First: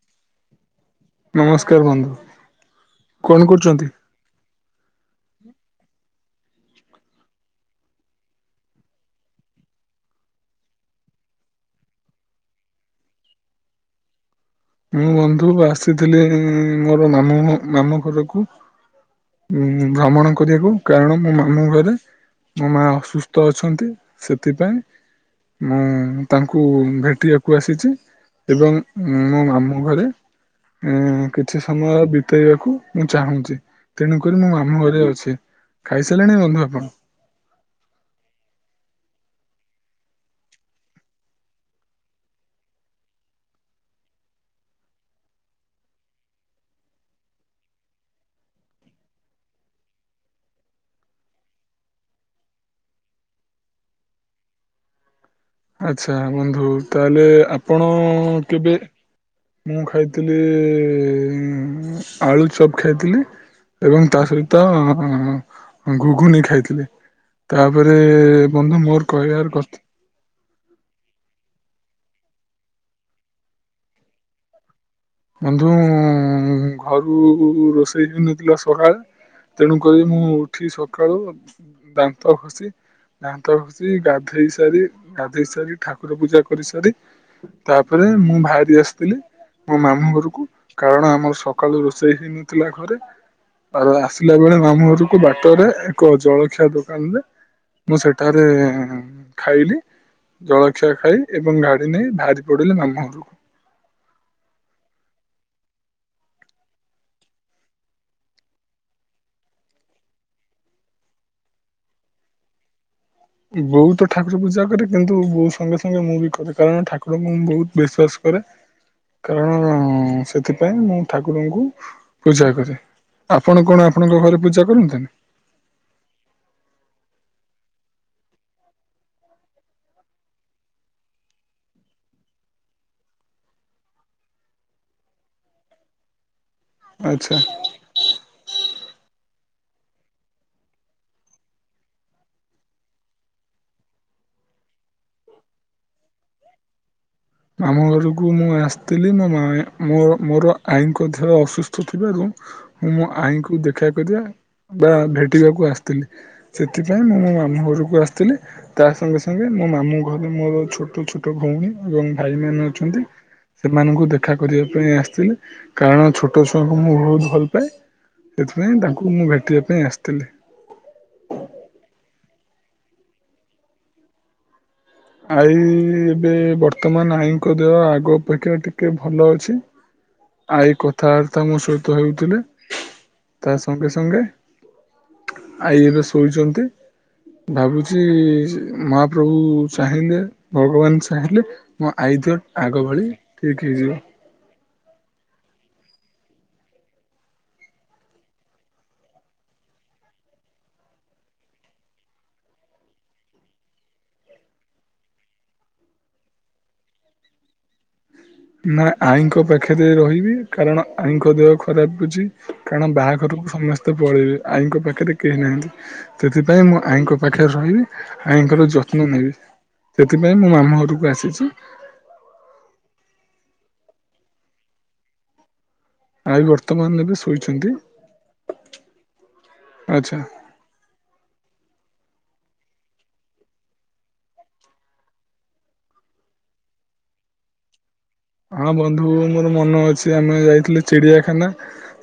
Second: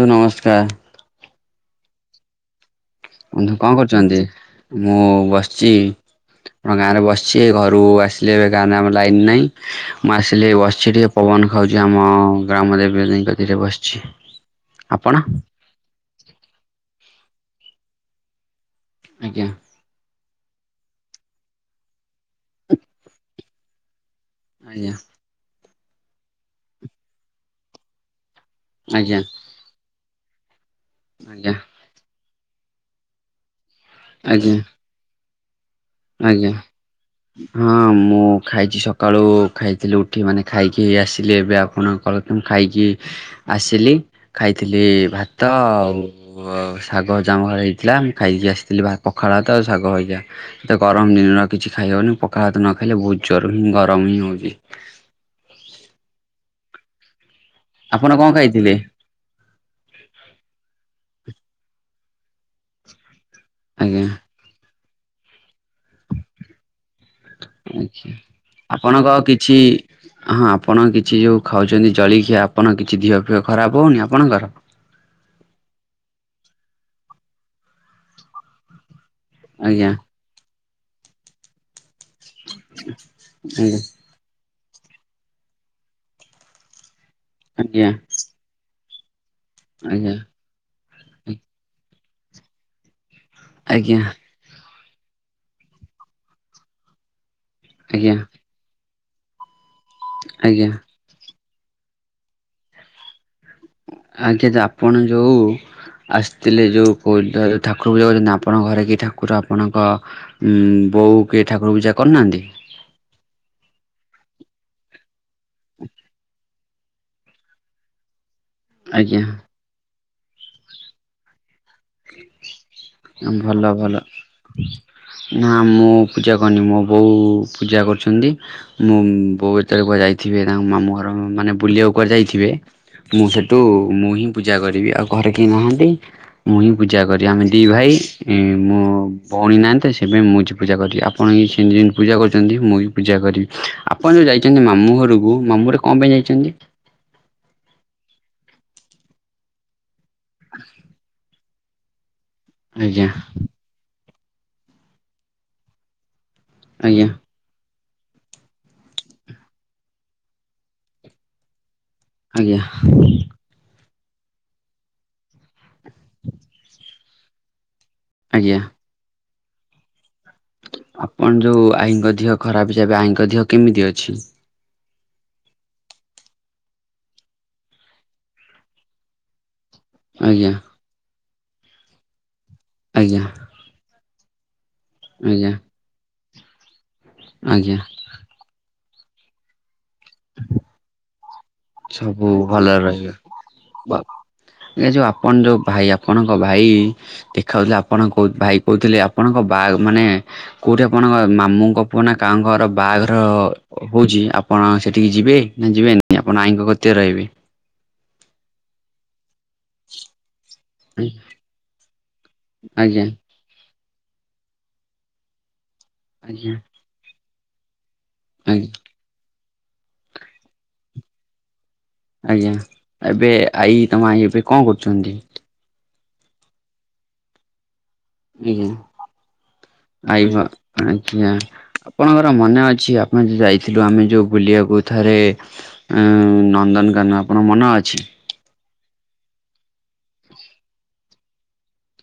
ଧୁ ନମସ୍କାର। ନମସ୍କାର ବନ୍ଧୁ। ବନ୍ଧୁ କଣ କରୁଛନ୍ତି? ମୁଁ ବସିଛି। ଆମ ଗାଁ ରେ ବସିଛି ଘରୁ ଆସିଲେ ଏବେ ଗାଁରେ ଆମ ଲାଇନ ନାହିଁ ମୁଁ ଆସିଲି ବସିଛି ଟିକେ ପବନ ଖାଉଛି ଆମ-ଅ-ଅ ଗ୍ରାମ ଦେବୀ [unintelligible] କତିରେ ବସିଛି। ମୁଁ ଆପଣ? ବନ୍ଧୁ ଆସିଥିଲି ମୋର ମାମୁଁ ମାମୁଁ ଘରକୁ। ଆଜ୍ଞା। ଉ-ଉ ଭ୍ରମଣ କରିବାକୁ କାରଣ ମୋ ମାମୁଁ ଘରେ ମୋ ମା ଅସୁସ୍ଥ ଅଛନ୍ତି। ସେଥିପାଇଁ ଆଜ୍ଞା ମୁଁ ତାଙ୍କୁ ଭେଟିବାକୁ ଆସିଛି। ଏବଂ ଆଜ୍ଞା ମୋ ମାମୁ ଘରେ ଉ-ଉ-ଉ ଆଜ୍ଞା କିଛି ସମୟ ବି ଉତେଇବାକୁ ମୁଁ ଚାହୁଁଛି ତେଣୁକରି ମୋ ଆଜ୍ଞା ମାମୁଁ ଘରେ ଅଛି। ଖାଇସାରିଲଣି ଆଜ୍ଞା। ବନ୍ଧୁ ଆପଣ? ହଁ ମୁଁ ଖାଇଛି ସକାଳୁ ଖାଇଥିଲି ଉଠି ମାନେ ଖାଇକି ଆସିଲି ଏବେ ଆପଣ କ ମୁଁ ଖାଇକି ଆସିଲି ଖାଇଥିଲି ଭାତ ଆଉ ଆ ଶାଗ ଯା ଆମ ଘରେ ହେଇଥିଲା ମୁଁ ଖାଇକି ଆସିଥିଲି ବା ପଖାଳ ଭାତ ଆ ଶାଗ ହଜା। ଏତେ ଗରମ ଦିନର କିଛି ଖାଇହଉନି ପଖାଳ ଭାତ ନ ଖାଇଲେ ବହୁତ ଯୋରରେ ହିଁ ଗରମ ହିଁ ହଉଛି। ଆଚ୍ଛା ବନ୍ଧୁ ତାହେଲେ ଆପଣ କଣ ଆପଣ-ଅ-ଅ ଖାଇଥିଲେ? କେବେ ମୁଁ ଖାଇଥିଲି-ଇ-ଇ-ଇ-ଇ ଆଳୁ ଚପ୍ ଖାଇଥିଲି। ଆଜ୍ଞା ଏବଂ ତା ସହିତ-ଅ-ଅ-ଅ ଘୁଘୁନି ଖାଇଥିଲି। ଆଜ୍ଞା ତାପରେ-ଏ-ଏ-ଏ ବନ୍ଧୁ ଆପଣଙ୍କ ମୋର କିଛି କହିବାର କଥା ହଁ ଆପଣ କିଛି ଯୋଉ ଖାଉଛନ୍ତି ଜଳିଖିଆ ଆପଣ କିଛି ଦିହ ଫିଅ ଖରାପ ହଉନି ଆପଣଙ୍କର? ବନ୍ଧୁ-ଉ-ଉ-ଉ ଘରୁ-ଉ-ଉ-ଉ ରୋଷେଇ ହେଇନଥିଲା ସକାଳେ। ଆଜ୍ଞା ତେଣୁକରି ମୁଁ ଉଠି ସକାଳୁ ଦାନ୍ତ ଘସି ଦାନ୍ତ ଆଜ୍ଞା ଘସି ଗା ଧେଇ ସାରି ଗାଧେଇ ସାରି ଠାକୁର ପୂଜା କରିସାରି ଆଜ୍ଞା ତାପରେ ମୁଁ ବାହାରି ଆସିି ଇଲି ମୋ ମାମୁଁ ଆଜ୍ଞା ଘରକୁ କାରଣ ଆମର ସକାଳୁ ରୋଷେଇ ହେଇନଥିଲା ଘରେ ଆଜ୍ଞା ଆ-ଆ-ଆସି ପିଲା ବେଳେ ମାମୁଘରକୁ ବାଟରେ ଏକ ଜଳଖିଆ ଦୋକାନ ରେ ମୁଁ ଆଜ୍ଞା। ସେଠାରେ-ଏ-ଏ ଖାଇଲି ଆଜ୍ଞା ଜଳଖିଆ ଖାଇ ଏବଂ ଗାଡି ନେଇ ବାହାରି ପଡିଲେ ମାମୁଁ ଘରକୁ। ଆଜ୍ଞା ଯେ ଆପଣ ଯେଉଁ ଆସିଥିଲେ ଯେଉଁ [unintelligible] ଠାକୁର ପୂଜା କରିବା ଆପଣଙ୍କ ଘରେ କି ଠାକୁର ଆପଣଙ୍କ ଉ-ଉ-ଉ ବୋଉ କିଏ ଠାକୁର ପୂଜା କରୁନାହାଁନ୍ତି? ବୋଉ ତ ଠାକୁର ପୂଜା କରେ କିନ୍ତୁ ବୋଉ ସଙ୍ଗେ ସଙ୍ଗେ ମୁଁ ବି କରେ। କାରଣ ଠାକୁରଙ୍କୁ ମୁଁ ବହୁତ ବିଶ୍ଵାସ କରେ ଆଜ୍ଞା କାରଣ-ଅ-ଅ-ଅ ସେ ସେଥିପାଇଁ ମୁଁ ଠାକୁରଙ୍କୁ ପୂଜା କରେ। ଆପଣ କଣ ଆପଣଙ୍କ ଘରେ ପୂଜା କରନ୍ତିନି? ନାଁ ମୁଁ ପୂଜା କରୁନି ମୋ ବୋଉ-ଉ-ଉ-ଉ ପୂଜା କରୁଛନ୍ତି। ମୁଁ ବୋଉ ଯେତେବେଳେ କୁଆଡ଼େ ଯାଇଥିବେ ତାଙ୍କ ମାମୁଁ ଘର ମାନେ ବୁଲିବାକୁ କୁଆଡ଼େ ଯାଇଥିବେ ମୁଁ ସେଇଠୁ ମୁଁ ହିଁ ପୂଜା କରିବି ଆଉ ଘରେ କେହି ନାହାନ୍ତି। ମୁଁ ହିଁ ପୂଜା କରେ ଆଚ୍ଛା। ଆମେ ଦି ଭାଇ। ଏ ମୋ ଭଉଣୀ ନାହାଁନ୍ତି ତ ସେଥିପାଇଁ ମୁଁ ଛି ପୂଜା କରି ଆପଣ ଯେମିତି ସେମିତି ପୂଜା କରୁଛନ୍ତି ମୁଁ ବି ପୂଜା କରିବି। ଆପଣ ଯୋଉ ଯାଇଛନ୍ତି ମାମୁଁ ଘରକୁ ମାମୁ ଘରେ କଣ ପାଇଁ ଯାଇଛନ୍ତି? ମାମୁଁ ଘରକୁ ମୁଁ ଆସିଥିଲି ମୋ ମା ମୋ ମୋର ଆଈଙ୍କ ଦେହ ଅସୁସ୍ଥ ଥିବାରୁ ମୁଁ ଆଜ୍ଞା ମୋ ଆଈଙ୍କୁ ଦେଖା କରିବା ବା ଭେଟିବାକୁ ଆସିଥିଲି। ସେଥିପାଇଁ ଆଜ୍ଞା ମୁଁ ମୋ ମାମୁଁ ଘରକୁ ଆସିଥିଲି। ତା ସଙ୍ଗେ ସଙ୍ଗେ ମୋ ମାମୁଁ ଘରେ ମୋର ଛୋଟ ଛୋଟ ଭଉଣୀ ଏବଂ ଭାଇ ଆଜ୍ଞା ମାନେ ଅଛନ୍ତି। ସେମାନଙ୍କୁ ଦେଖା କରିବା ପାଇଁ ଆସିଥିଲେ କାରଣ ଛୋଟ ଛୁଆଙ୍କୁ ମୁଁ ବହୁତ ଭଲ ପାଏ। ଆଜ୍ଞା। ସେଥିପାଇଁ ତାଙ୍କୁ ମୁଁ ଭେଟିବା ପାଇଁ ଆସିଥିଲି। ଆପଣ ଯୋଉ ଆଈଙ୍କ ଦେହ ଖରାପ ଯେ ଏବେ ଆଈଙ୍କ ଦେହ କେମିତି ଅଛି? ଆଈ ଏବେ ବର୍ତ୍ତମାନ ଆଈଙ୍କ ଦେହ ଆଗ ଅପେକ୍ଷା ଟିକେ ଭଲ ଅଛି। ଆଜ୍ଞା ଆଇ କଥାବାର୍ତ୍ତା ମୋ ସହିତ ହେଉଥିଲେ। ଆଜ୍ଞା। ତା ସଙ୍ଗେ ସଙ୍ଗେ ଆଜ୍ଞା। ଆଇ ଏବେ ଶୋଇଛନ୍ତି ଆଜ୍ଞା ଭାବୁଛି ମହାପ୍ରଭୁ ଚାହିଁଲେ ଭଗବାନ ଚାହିଁଲେ ମୋ ଆଇ ସବୁ ଦେହ ଭଲରେ ଆଗ ଭଳି ରହିବେ। ଠିକ୍ ହେଇଯିବ। ଏ ଯୋଉ ଆପଣ ଯେଉ ଭାଇ ଆପଣଙ୍କ ଭାଇ ଦେଖାଉଥିଲେ ଆପଣ କ ଭାଇ କହୁଥିଲେ ଆପଣଙ୍କ ବାଆ ମାନେ କୋଉଠି ଆପଣଙ୍କ ମାମୁଁଙ୍କ ପୁଅ ନା କାଆ ଙ୍କ ଘର ବାହାଘର ହଉଛି। ଆପ୍ ଆପଣ ସେଠିକି ଯିବେ ନା ଯିବେନି? ଆପଣ ଆଇ ଙ୍କ କତିରେ ରହିବି। ନା ଆଇଙ୍କ ପା ପାଖରେ ରହିବି କାରଣ ଆଇଁଙ୍କ ଦେହ ଖରାପ ଅଛି କାରଣ ଆଜ୍ଞା ବାହାଘରକୁ ସମ ତ ପଳେଇବି ଆଈଙ୍କ ପାଖରେ କେହି ନାହାଁନ୍ତି ଆଜ୍ଞା ସେଥିପାଇଁ ମୁଁ ଆଈଙ୍କ ପାଖରେ ରହିବି। ଆଈଙ୍କର ଆଜ୍ଞା ଯତ୍ନ ନେବି ସେଥିପାଇଁ ମୁଁ ମାମୁଁ ଘରକୁ ଆସିଛି। ଆଜ୍ଞା ଏବେ ଆଇ ତମ ଆଇ ଏବେ କଣ କରୁଛନ୍ତି? ଆଇ ବର୍ତ୍ତମାନ ଏବେ ଶୋଇଛନ୍ତି। ଆଜ୍ଞା ଆଚ୍ଛା ଆଇ ଭ ଆଜ୍ଞା ଆପଣଙ୍କର ମନେ ଅଛି ଆପଣ ଯୁ ଯାଇଥିଲୁ ଆମେ ଯୋଉ ବୁଲିବାକୁ ଥରେ ନନ୍ଦନକାନନ ଆପଣ ମନ ଅଛି? ହଁ ବନ୍ଧୁ ମୋର ମନ ଅଛି ଆମେ ଯାଇଥିଲେ ଚିଡିଆଖାନା।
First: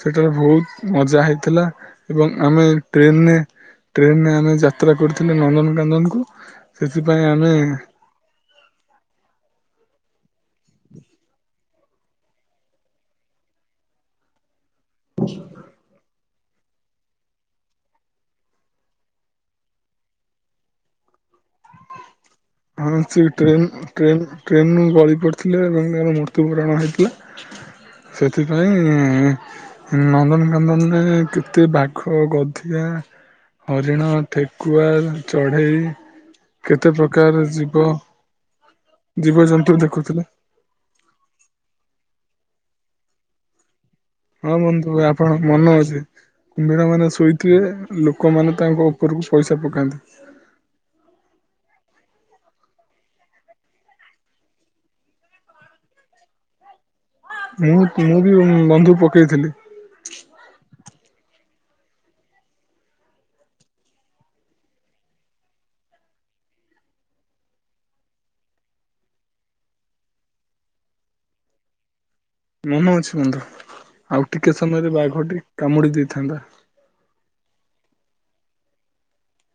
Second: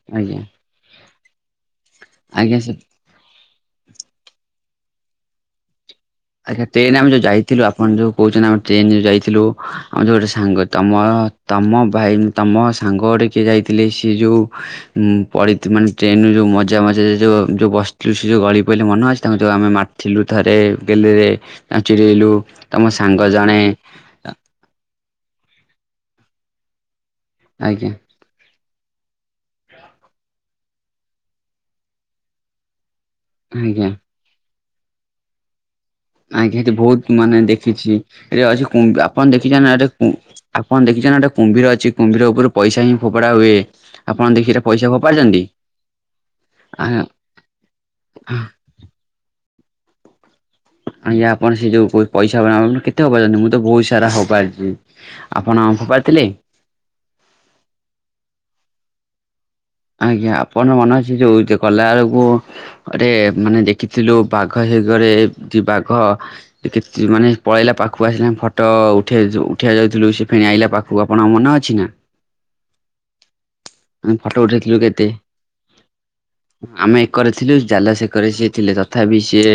ସେଠାରେ ଆଜ୍ଞା ବହୁତ ମଜା ହେଇଥିଲା ଏବଂ ଆଜ୍ଞା ଆମେ ସେ ଟ୍ରେନରେ ଟ୍ରେନ ରେ ଆମେ ଯାତ୍ରା କରୁଥିଲେ ନନ୍ଦନକାନନକୁ। ଆଜ୍ଞା ଟ୍ରେନ ଆମେ ଯଉ ଯାଇଥିଲୁ ଆପଣ ଯୁ କହୁଛନ୍ତି ଆମେ ଟ୍ରେନ ଯୁ ଯାଇଥିଲୁ ଯୁ ଗୋଟେ ସାଙ୍ଗ ତମ ତମ ଭାଇ ତମ ସାଙ୍ଗ ଗୋଟେ କିଏ ଯାଇଥିଲେ ସିଏ ଯେଉଁ ପଡି ମାନେ ଟ୍ରେନ୍ର ଯେଉ ମଜା [unintelligible] ବସିଥିଲୁ ସେ ଯେଉଁ ଗଳି ପଡ଼ିଲ ମନ ଅଛି ତାଙ୍କୁ ଯେଉଁ ଆମେ ମାରିଥିଲୁ ଥରେ ଗେଲରେ ଚିଡେଇଲୁ ତମ ସେ ସାଙ୍ଗ ଜଣେ ଟ୍ରେନ୍ ଟ୍ରେନ୍ ଟ୍ରେନ୍ରୁ ଗଳି ପଡ଼ିଥିଲେ ଏବଂ ତାର ମୃତ୍ୟୁବରଣ ହୋଇଥିଲା। ଆଜ୍ଞା। ସେଥିପାଇଁ ନନ୍ଦନକାନନରେ କେତେ ବାଘ ଗଧିଆ ଆଜ୍ଞା ହରିଣ ଠେକୁଆ ଚଢେଇ ଆଜ୍ଞା ହେଠି ବହୁତ ମାନେ ଦେଖିଛି ଅଛି କୁ ଆପଣ ଜୀବଜନ୍ତୁ ଦେଖିଛନ୍ତି କୁ ଦେଖୁଥିଲେ। ଆପଣ ଦେଖିଛ ନା ଗୋଟ କୁମ୍ଭୀର ଅଛି କୁମ୍ଭୀର ଉପରେ ପଇସା ହିଁ ଫୋପାଡା ହୁଏ। ଆପଣ ଦେଖି ହଁ ଏଇଟା ପଇସା ବନ୍ଧୁ ଆପଣ ଫୋପାଡିଛନ୍ତି ମନେ ଅଛି କୁମ୍ଭୀର ମାନେ ଶୋଇଥିବେ ଆ ଲୋକମାନେ ତାଙ୍କ ଉ ଉପରକୁ ପଇସା ପକାନ୍ତି। ଆଜ୍ଞା ଆପଣ ସେ ଯୋଉ ପଇସା କେତେ ହବ ପାରଛନ୍ତି ମୁଁ ତ ବହୁତ ସାରା ହବପାରିଛି। ଆପଣ ଫୋପାଡ଼ି ଥିଲେ? ମୁଁ ମୁଁ ବି ବନ୍ଧୁ ପକେଇଥିଲି। ଆଜ୍ଞା ଆପଣ ମନେ ଅଛି ଯୋଉ ଗଲା ବେଳକୁ ରେ ମାନେ ଦେଖିଥିଲୁ ବାଘ ହେଇଘରେ ଯି ବାଘ ଦେଖିଥିଲୁ ମାନେ ପଳେଇଲା ପାଖକୁ ଆସିଲା ଫଟ ଉଠେଉଜୁ ଉଠେଆକୁ ଯାଉଥିଲୁ, ସେ ଫୁଣି ଆଇଲା ପାଖ ଆଉ ଆପଣଙ୍କ ମନ ଅଛି ନା? ମନେ ଅଛି ବନ୍ଧୁ ଆମେ ଆଉ ଫଟୋ ଟିକେ ଉଠେଇଥିଲୁ ସମୟରେ କେତେ ବାଘ ଟି କାମୁଡି ଦେଇଥାନ୍ତା। ଆମେ ଏକରେ ଥିଲୁ ଜାଲ ସେକରେ ସିଏ ଥିଲେ ତଥାପି ସିଏ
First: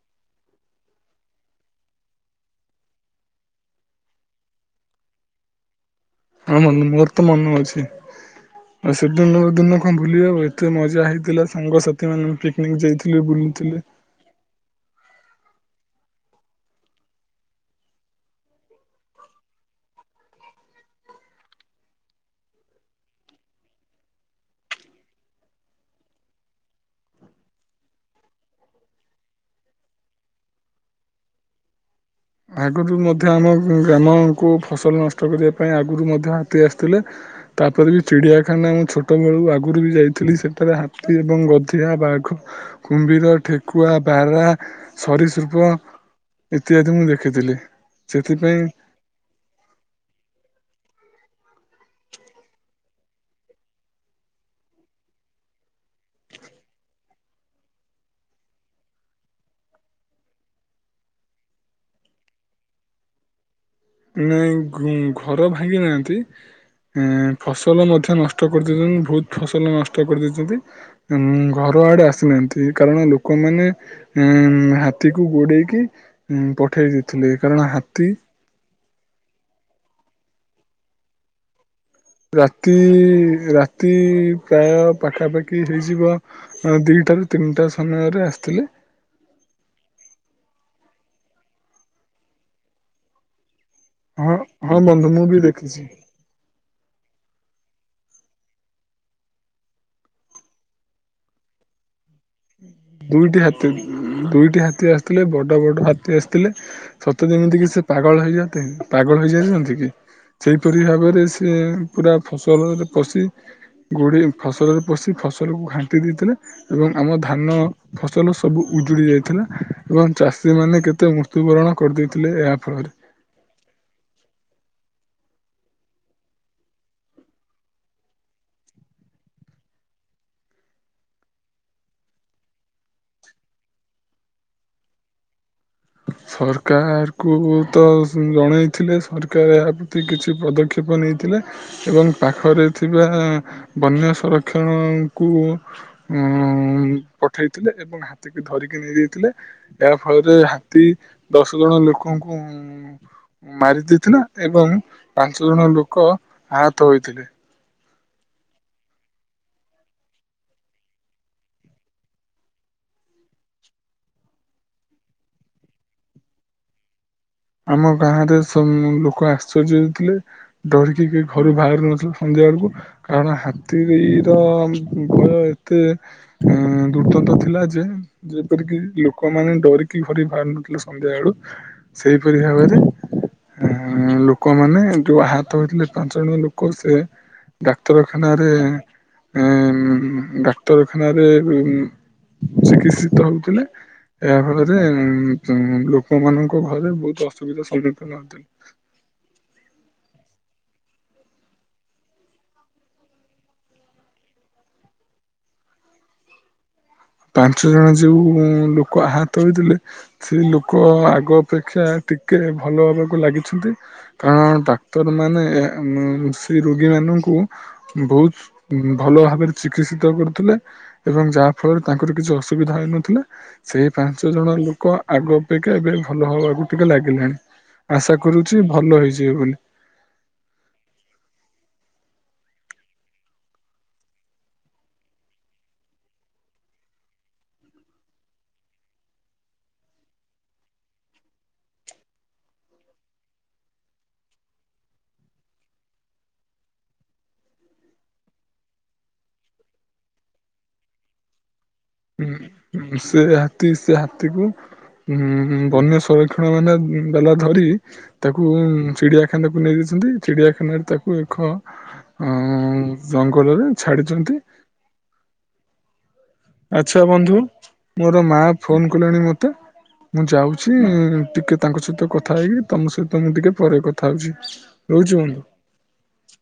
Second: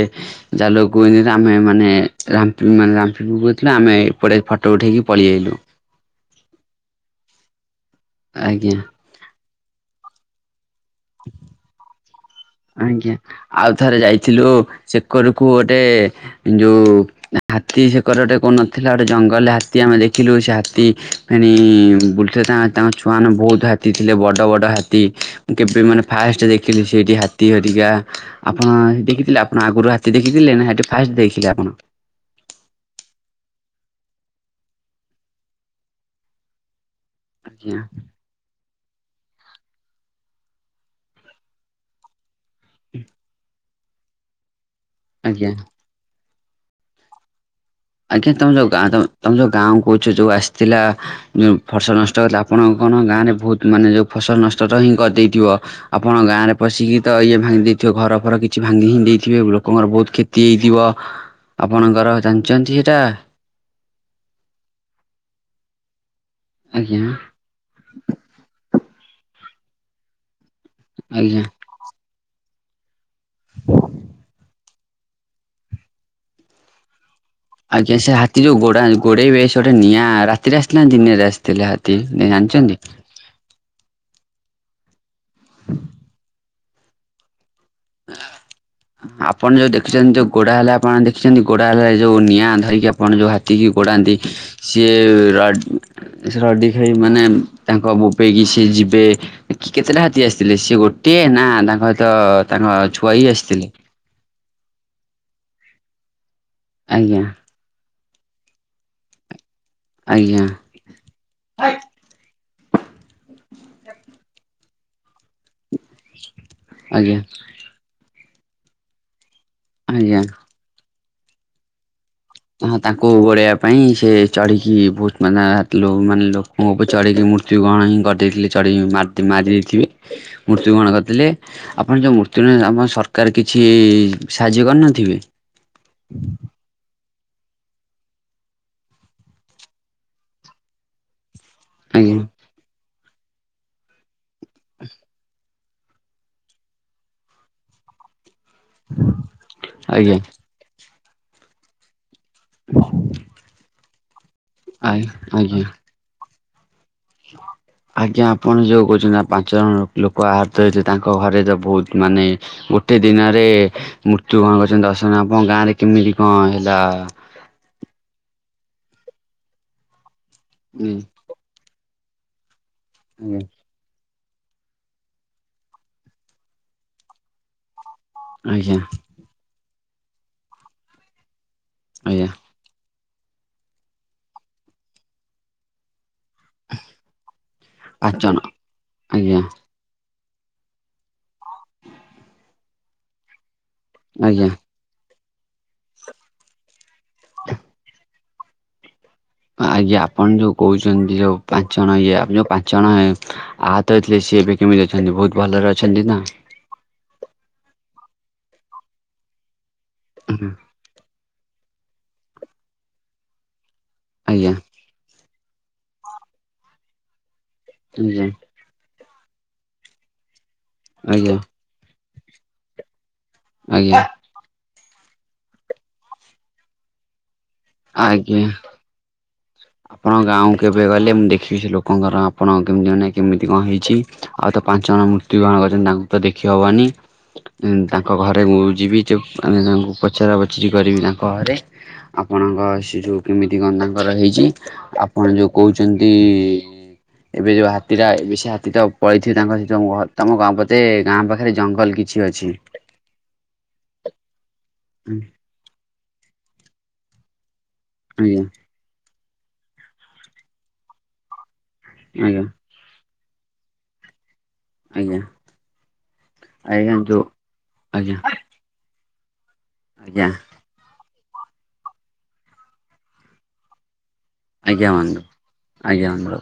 ଜାଲ କୁ ଏମିତି ଆମେ ମାନେ ରାମ୍ପି ରାମ୍ପିପକାଉ ଥିଲା ଆମେ ଏପଟେ ଫଟୋ ଉଠେଇକି ପଳେଇେଆଇଲୁ। ହଁ ମ ମୋର ତ ମନେ ଅଛି। ଆଜ୍ଞା। ସେଦିନ ର ଦିନ କଣ ଭୁଲି ହେବ। ଏତେ ମଜା ହେଇଥିଲା ସାଙ୍ଗସାଥି ମାନେ ପିକନିକ ଆଜ୍ଞା ଯାଇଥିଲୁ ଆଉ ବୁଲୁଥିଲେ। ଥରେ ଯାଇଥିଲୁ ସେକରକୁ ଗୋଟେ ଯୋଉ ହାତୀ ସେକର ଗୋଟେ କୋଉ ନଥିଲା ଗୋଟେ ଜଙ୍ଗଲରେ ହାତୀ ଆମେ ଦେଖିଲୁ ସେ ହାତୀ ଫେଣି ବୁଲଥିଲେ ତାଙ୍କ ଛୁଆମାନେ ବହୁତ ହାତୀ ଥିଲେ ବଡ଼ ବଡ଼ ହାତୀ କେବେ ମାନେ ଫାଷ୍ଟ ଦେଖିଲି ସେଇଠି ହାତୀ ହେରିକା। ଆପଣ ଦେଖିଥିଲେ ଆପଣ ଆଗରୁ ହାତୀ ଦେଖିଥିଲେ ନା ହେଠି ଫାଷ୍ଟ ଦେଖିଲେ ଆପଣ? ଆଗରୁ ମଧ୍ୟ ଆମ ଗ୍ରାମକୁ ଫସଲ ନଷ୍ଟ କରିବା ପାଇଁ ଆଗରୁ ମଧ୍ୟ ହାତୀ ଆସିଥିଲେ। ଆଜ୍ଞା ତାପରେ ବି ଚିଡ଼ିଆଖାନା ମୁଁ ଛୋଟବେଳୁ ଆଗରୁ ବି ଯାଇଥିଲି ସେଠାରେ ହାତୀ ଏବଂ ଗଧିଆ, ବାଘ କୁମ୍ଭୀର, ଠେକୁଆ, ବାରାହା, ଆଜ୍ଞା। ସରିସୃପ ଇତ୍ୟାଦି ମୁଁ ଦେଖ ଖିଥିଲି। ଆଜ୍ଞା ତମେ ଯୋଉ ଗାଁ ତମେ ଯୋଉ ଗାଁ କହୁଛ ଯୋଉ ଆସିଥିଲା ଯୋଉ ଫସଲ ନଷ୍ଟ କଲେ ଆପଣଙ୍କର ଗାଁ ରେ ବହୁତ ମାନେ ଯୋଉ ଫସଲ ନଷ୍ଟ ତ ହିଁ କରିଦେଇଥିବ। ଆପଣଙ୍କ ଗାଁରେ ପଶିକି ତ ଇଏ ଭାଙ୍ଗି ଦେଇଥିବ ଘର ଫର କିଛି ଭାଙ୍ଗି ହି ଦେଇଥିବେ ଲୋକଙ୍କର ବହୁତ କ୍ଷ ତିି ହେଇଥିବ ଆପଣଙ୍କର ଜାଣିଛନ୍ତି ସେଇଟା? ନାଇଁ ଘ ଘର ଭାଙ୍ଗି ନାହାନ୍ତି ଆଜ୍ଞା ଫସଲ ମଧ୍ୟ ନଷ୍ଟ କରିଦେଇଛନ୍ତି। ବହୁତ ଫସଲ ନଷ୍ଟ କରିଦେଇଛନ୍ତି। ଆଜ୍ଞା। ଘ କୁଆଡେ ଆସିନାହାନ୍ତି କାରଣ ଲୋକମାନେ ହାତୀକୁ ଗୋଡେଇକି ହୁଁ ପଠେଇଚି। ଥିଲି କାରଣ ଆଜ୍ଞା ସେ ହାତୀ ଯୋଉ ଗୋଡା ଗୋଡେଇବେ ସେ ଗୋଟେ ନିଆଁ ରାତିରେ ଆସିିଥିଲେ ନା ଦିନରେ ଆସିଥିଲେ ହା ରାତି ରା ତି ପ୍ରାୟ ପାଖାପାଖି ହେଇଯିବ ଦିଟାରୁ ତିନିଟା ସମୟରେ ଆସିଥିଲେ। ଆପଣ ଯୋଉ ଦେଖିଛନ୍ତି ଯୋଉ ଗୋଡା ହେଲା ଆପଣ ଦେଖିଛନ୍ତି ଗୋଡା ହେଲା ଯୋଉ ନିଆଁ ଧରିକି ଆପଣ ଯୋଉ ହା ତିକି ଗୋଡ଼ାନ୍ତି। ହଁ ହଁ ସିଏ ବନ୍ଧୁ ମୁଁ ବି ର ଦେଖିଛି ସେ ରଡ଼ି ଖାଇ ମାନେ ତାଙ୍କ ବୋବେଇକି ସେ ଯିବେ କେତେଟା ହାତୀ ଆସିଥିଲେ ସିଏ ଗୋଟିଏ ନା ତାଙ୍କ ସହିତ ତାଙ୍କ ଛୁଆ ହିଁ ଦୁଇଟି ଆସିଥିଲେ? ହାତୀ ଦୁଇଟି ହାତୀ ଆସିଥିଲେ ବଡ ବଡ ହା ତୀ ଆସିଥିଲେ। ଆଜ୍ଞା ସତେ ଯେମିତିକି ସେ ପାଗଳ ହୋଇଯାନ୍ତେ ପାଗଳ ହୋଇଯାଇଚନ୍ତି କି? ଆଜ୍ଞା ସେଇପରି ଭାବରେ ସେ ପୁରା ଫସଲରେ ପଶି ଗୋଡେଇ ଫସଲରେ ପଶି ଫସଲକୁ ଘାଣ୍ଟି ଦେଇଥିଲେ ଏବଂ ଆମ ଆଜ୍ଞା ଧାନ ଫସଲ ସବୁ ଉଜୁଡ଼ି ଯାଇଥିଲା ଏବଂ ଆଜ୍ଞା ଚାଷୀମାନେ କେତେ ମୃତ୍ୟୁବରଣ କରିଦେଇଥିଲେ। ଏହା ଫଳରେ କୁ ଘୋଡେଇବାପାଇଁ ସେ ଚଢ଼ୀକି ଭୋସ୍ ମାନେ ହାତୀ ଯୋଉ ଲୋକଙ୍କ ଉପରେ ଚଢ଼ିକୀ ମୁ ମୃତ୍ୟୁ ଗ୍ରହଣ ହିଁ କରିଦେଇଥିଲେ ଚଢ଼େଇ ମାରି ଦେ ଦେଇଥିବେ ମୃତ୍ୟୁବରହଣ କରିଥିଲେ। ଆପଣ ଯୋଉ ମୃତ୍ୟୁ ଆପଣ ସରକାର କିଛି ସାହାଯ୍ୟ କରିନଥିବେ? ସରକାରକୁ ତ ଜଣେଇଥିଲେ ସରକାର ଏହା ପ୍ରତି କିଛି ପଦକ୍ଷେପ ନେଇଥିଲେ। ଏବଂ ଆଜ୍ଞା ପାଖରେ ଥିବା ବନ୍ୟା ସଂରକ୍ଷଣଙ୍କୁ ଉଁ ପଠେଇଥିଲେ ଏବଂ ହାତୀକୁ ଧରିକି ନେଇ ଯାଇଥିଲେ ଏହା ଆଜ୍ଞା ଫଳରେ ହା ତୀ ଦଶ ଜଣ ଲୋକଙ୍କୁ ମାରି ଦେଇଥିଲା। ଏବଂ ଆଜ୍ଞା ପାଞ୍ଚ ଆଜ୍ଞା ଜଣ ଲୋକ ଆହତ ହୋଇଥିଲେ। ଆଜ୍ଞା ଆପଣ ଯେଉଁ କହୁଛନ୍ତି ଆ ପାଞ୍ଚ ଜଣ ଲୋକ ଆହତ ହେଇଥିଲେ ତାଙ୍କ ଘରେ ତ ବହୁତ ମାନେ ଗୋଟେ ଦିନରେ ମୃତ୍ୟୁ କଣ କରିଛନ୍ତି ଦଶ ଜଣ ଆପଣ ଗାଁରେ କେମିତି କଣ ହେଲା? ଆମ ଗାଁରେ ସବ ଲୋକ ଆଶ୍ଚର୍ଯ୍ୟ ହେଉଥିଲେ ଡରିକି ହୁଁ କେ ଘରୁ ବାହାରୁ ନଥିଲେ ସନ୍ଧ୍ୟା ବେଳକୁ କାରଣ ହା ତିିର ଭୟ ଏତେ ଦୁର୍ଦ୍ଦନ୍ତ ଥିଲା ଯେ ଆଜ୍ଞା ଯେପରିକି ଲୋକମାନେ ଡରିକି ଘରେ ବାହାରୁ ନଥିଲେ ସନ୍ଧ୍ୟାବେଳୁ। ଆଜ୍ଞା ଆଜ୍ଞା ସେହିପରି ଭାବରେ ଆଁ ଲୋକମାନେ ଯୋଉ ଆହତ ହୋଇଥିଲେ ପାଞ୍ଚ ଜଣ ଲୋ କୋ ସେ ପାଞ୍ଚ ଜଣ ଡାକ୍ତରଖାନାରେ ଆଜ୍ଞା ଏଁ ଉଁମ୍ ଡାକ୍ତ କ୍ତର ଖାନାରେ ଚିକିତ୍ସିତ ହଉଥିଲେ। ଏହା ଆଜ୍ଞା ଫଳରେ ଯେ ଉଁ ତୁଙ୍ଗ ଲୋକମାନଙ୍କ ଘରେ ବହୁତ ଅସୁବିଧା ସମ୍ମୁଖୀନ ହଉଥିଲେ। ଆଜ୍ଞା ଆପଣ ଯୋଉ କହୁଛନ୍ତି ଯୋଉ ପାଞ୍ଚ ଜଣ ଇଏ ଆପଣ ଯୋଉ ପାଞ୍ଚ ଜଣ ଏ ଆହାତ ହୋଇଥିଲେ ଥିଲେ ସିଏ ଏବେକେମିତି ଅଛନ୍ତି ବହୁତ ଭଲରେ ଅଛନ୍ତି ନା? ପାଞ୍ଚ ଜଣ ଯେଉଁ ଲୋକ ଆହତ ହୋଇଥିଲେ ସେ ଲୋ କ ଆଗ ଅପେକ୍ଷା ଟିକେ ଭଲ ହବାକୁ ଲାଗିଛନ୍ତି। କାରଣ ଆଜ୍ଞା। ଡାକ୍ତରମାନେ ଆମ୍ ସେ ରୋଗୀମାନଙ୍କୁ ଆଜ୍ଞା ବହୁତ ଭଲ ଭାବରେ ଚିକିତ୍ସିତ କରୁଥିଲେ ଏବଂ ଆଜ୍ଞା ଯାହା ଫଳରେ ତାଙ୍କର କିଛି ଅସୁବିଧା ହେଇନଥିଲା। ସେଇ ଆଜ୍ଞା ପାଞ୍ଚ ଜଣ ଲୋକ ଆଗ ଅପେକ୍ଷା ଏବେ ଭଲ ହବାକୁ ଟିକେ ଲାଗିଲେଣି। ଆଶା ଆଜ୍ଞା କରୁଛି ଭଲ ହେଇଯିବେ ବୋଲି। ଆପଣଙ୍କ ଗାଁକୁ କେବେ ଗଲେ ମୁଁ ଦେଖିବି ସେ ଲୋକଙ୍କର ଆପଣ କେମିତି ମାନେ କେମିତି କଣ ହେଇଚି? ଆଉ ତ ପାଞ୍ଚ ଜଣ ମୃତ୍ୟୁ ବରଣ କରିଚନ୍ତି ତାଙ୍କୁ ତ ଦେଖି ହବନି। ଉ ତାଙ୍କ ଘରେ ମୁଁ ଯିବି ଚୁପ୍ ମାନେ ତାଙ୍କୁ ପଚରା ପଚରି କରିବି ତାଙ୍କ ଘରେ। ଆପଣଙ୍କ ସେ ଯୋଉ କେମିତି କଣ ତା ଙ୍କର ହେଇଚି। ଆପଣ ଯୋଉ କହୁଚନ୍ତି ଏବେ ଯୋଉ ହାତୀଟା ଏବେ ସେ ହାତୀ ଟା ପଳେଇଥିବ ତାଙ୍କ ସେ ଯୋଉ ଘର ତମ ଗାଁ ପତେ ଗାଁ ପାଖରେ ଜଙ୍ଗଲ କିଛି ଅଛି। ଉଁ ମ୍ ସେ ହାତୀ ସେ ହାତୀକୁ ଉଁ ବନ୍ୟା ସୁର କ୍ଷଣ ମାନେ ଡଲା ଧରି ଆଜ୍ଞା ତାକୁ ଚିଡିଆ ଖାନାକୁ ନେଇ ଯାଇଚନ୍ତି। ଚିଡ଼ିଆଖାନାରେ ତାକୁ ଏକ ଅ ଆଜ୍ଞା ଜଙ୍ଗଲରେ ଛାଡ଼ିଚନ୍ତି। ଆଜ୍ଞା। ଆଜ୍ଞା ଆଚ୍ଛା ଯୋଉ ବନ୍ଧୁ ଆଜ୍ଞା ମୋର ମା ଫୋନ କଲେଣି ମତେ ମୁଁ ଆଜ୍ଞା ଯାଉ ଛି ଟିକେ ତାଙ୍କ ସହିତ କଥା ହେଇକି ତମ ସହିତ ମୁଁ ଟିକେ ପରେ କଥା ହଉଚି। ଆଜ୍ଞା ବନ୍ଧୁ ଆଜ୍ଞା ଆମ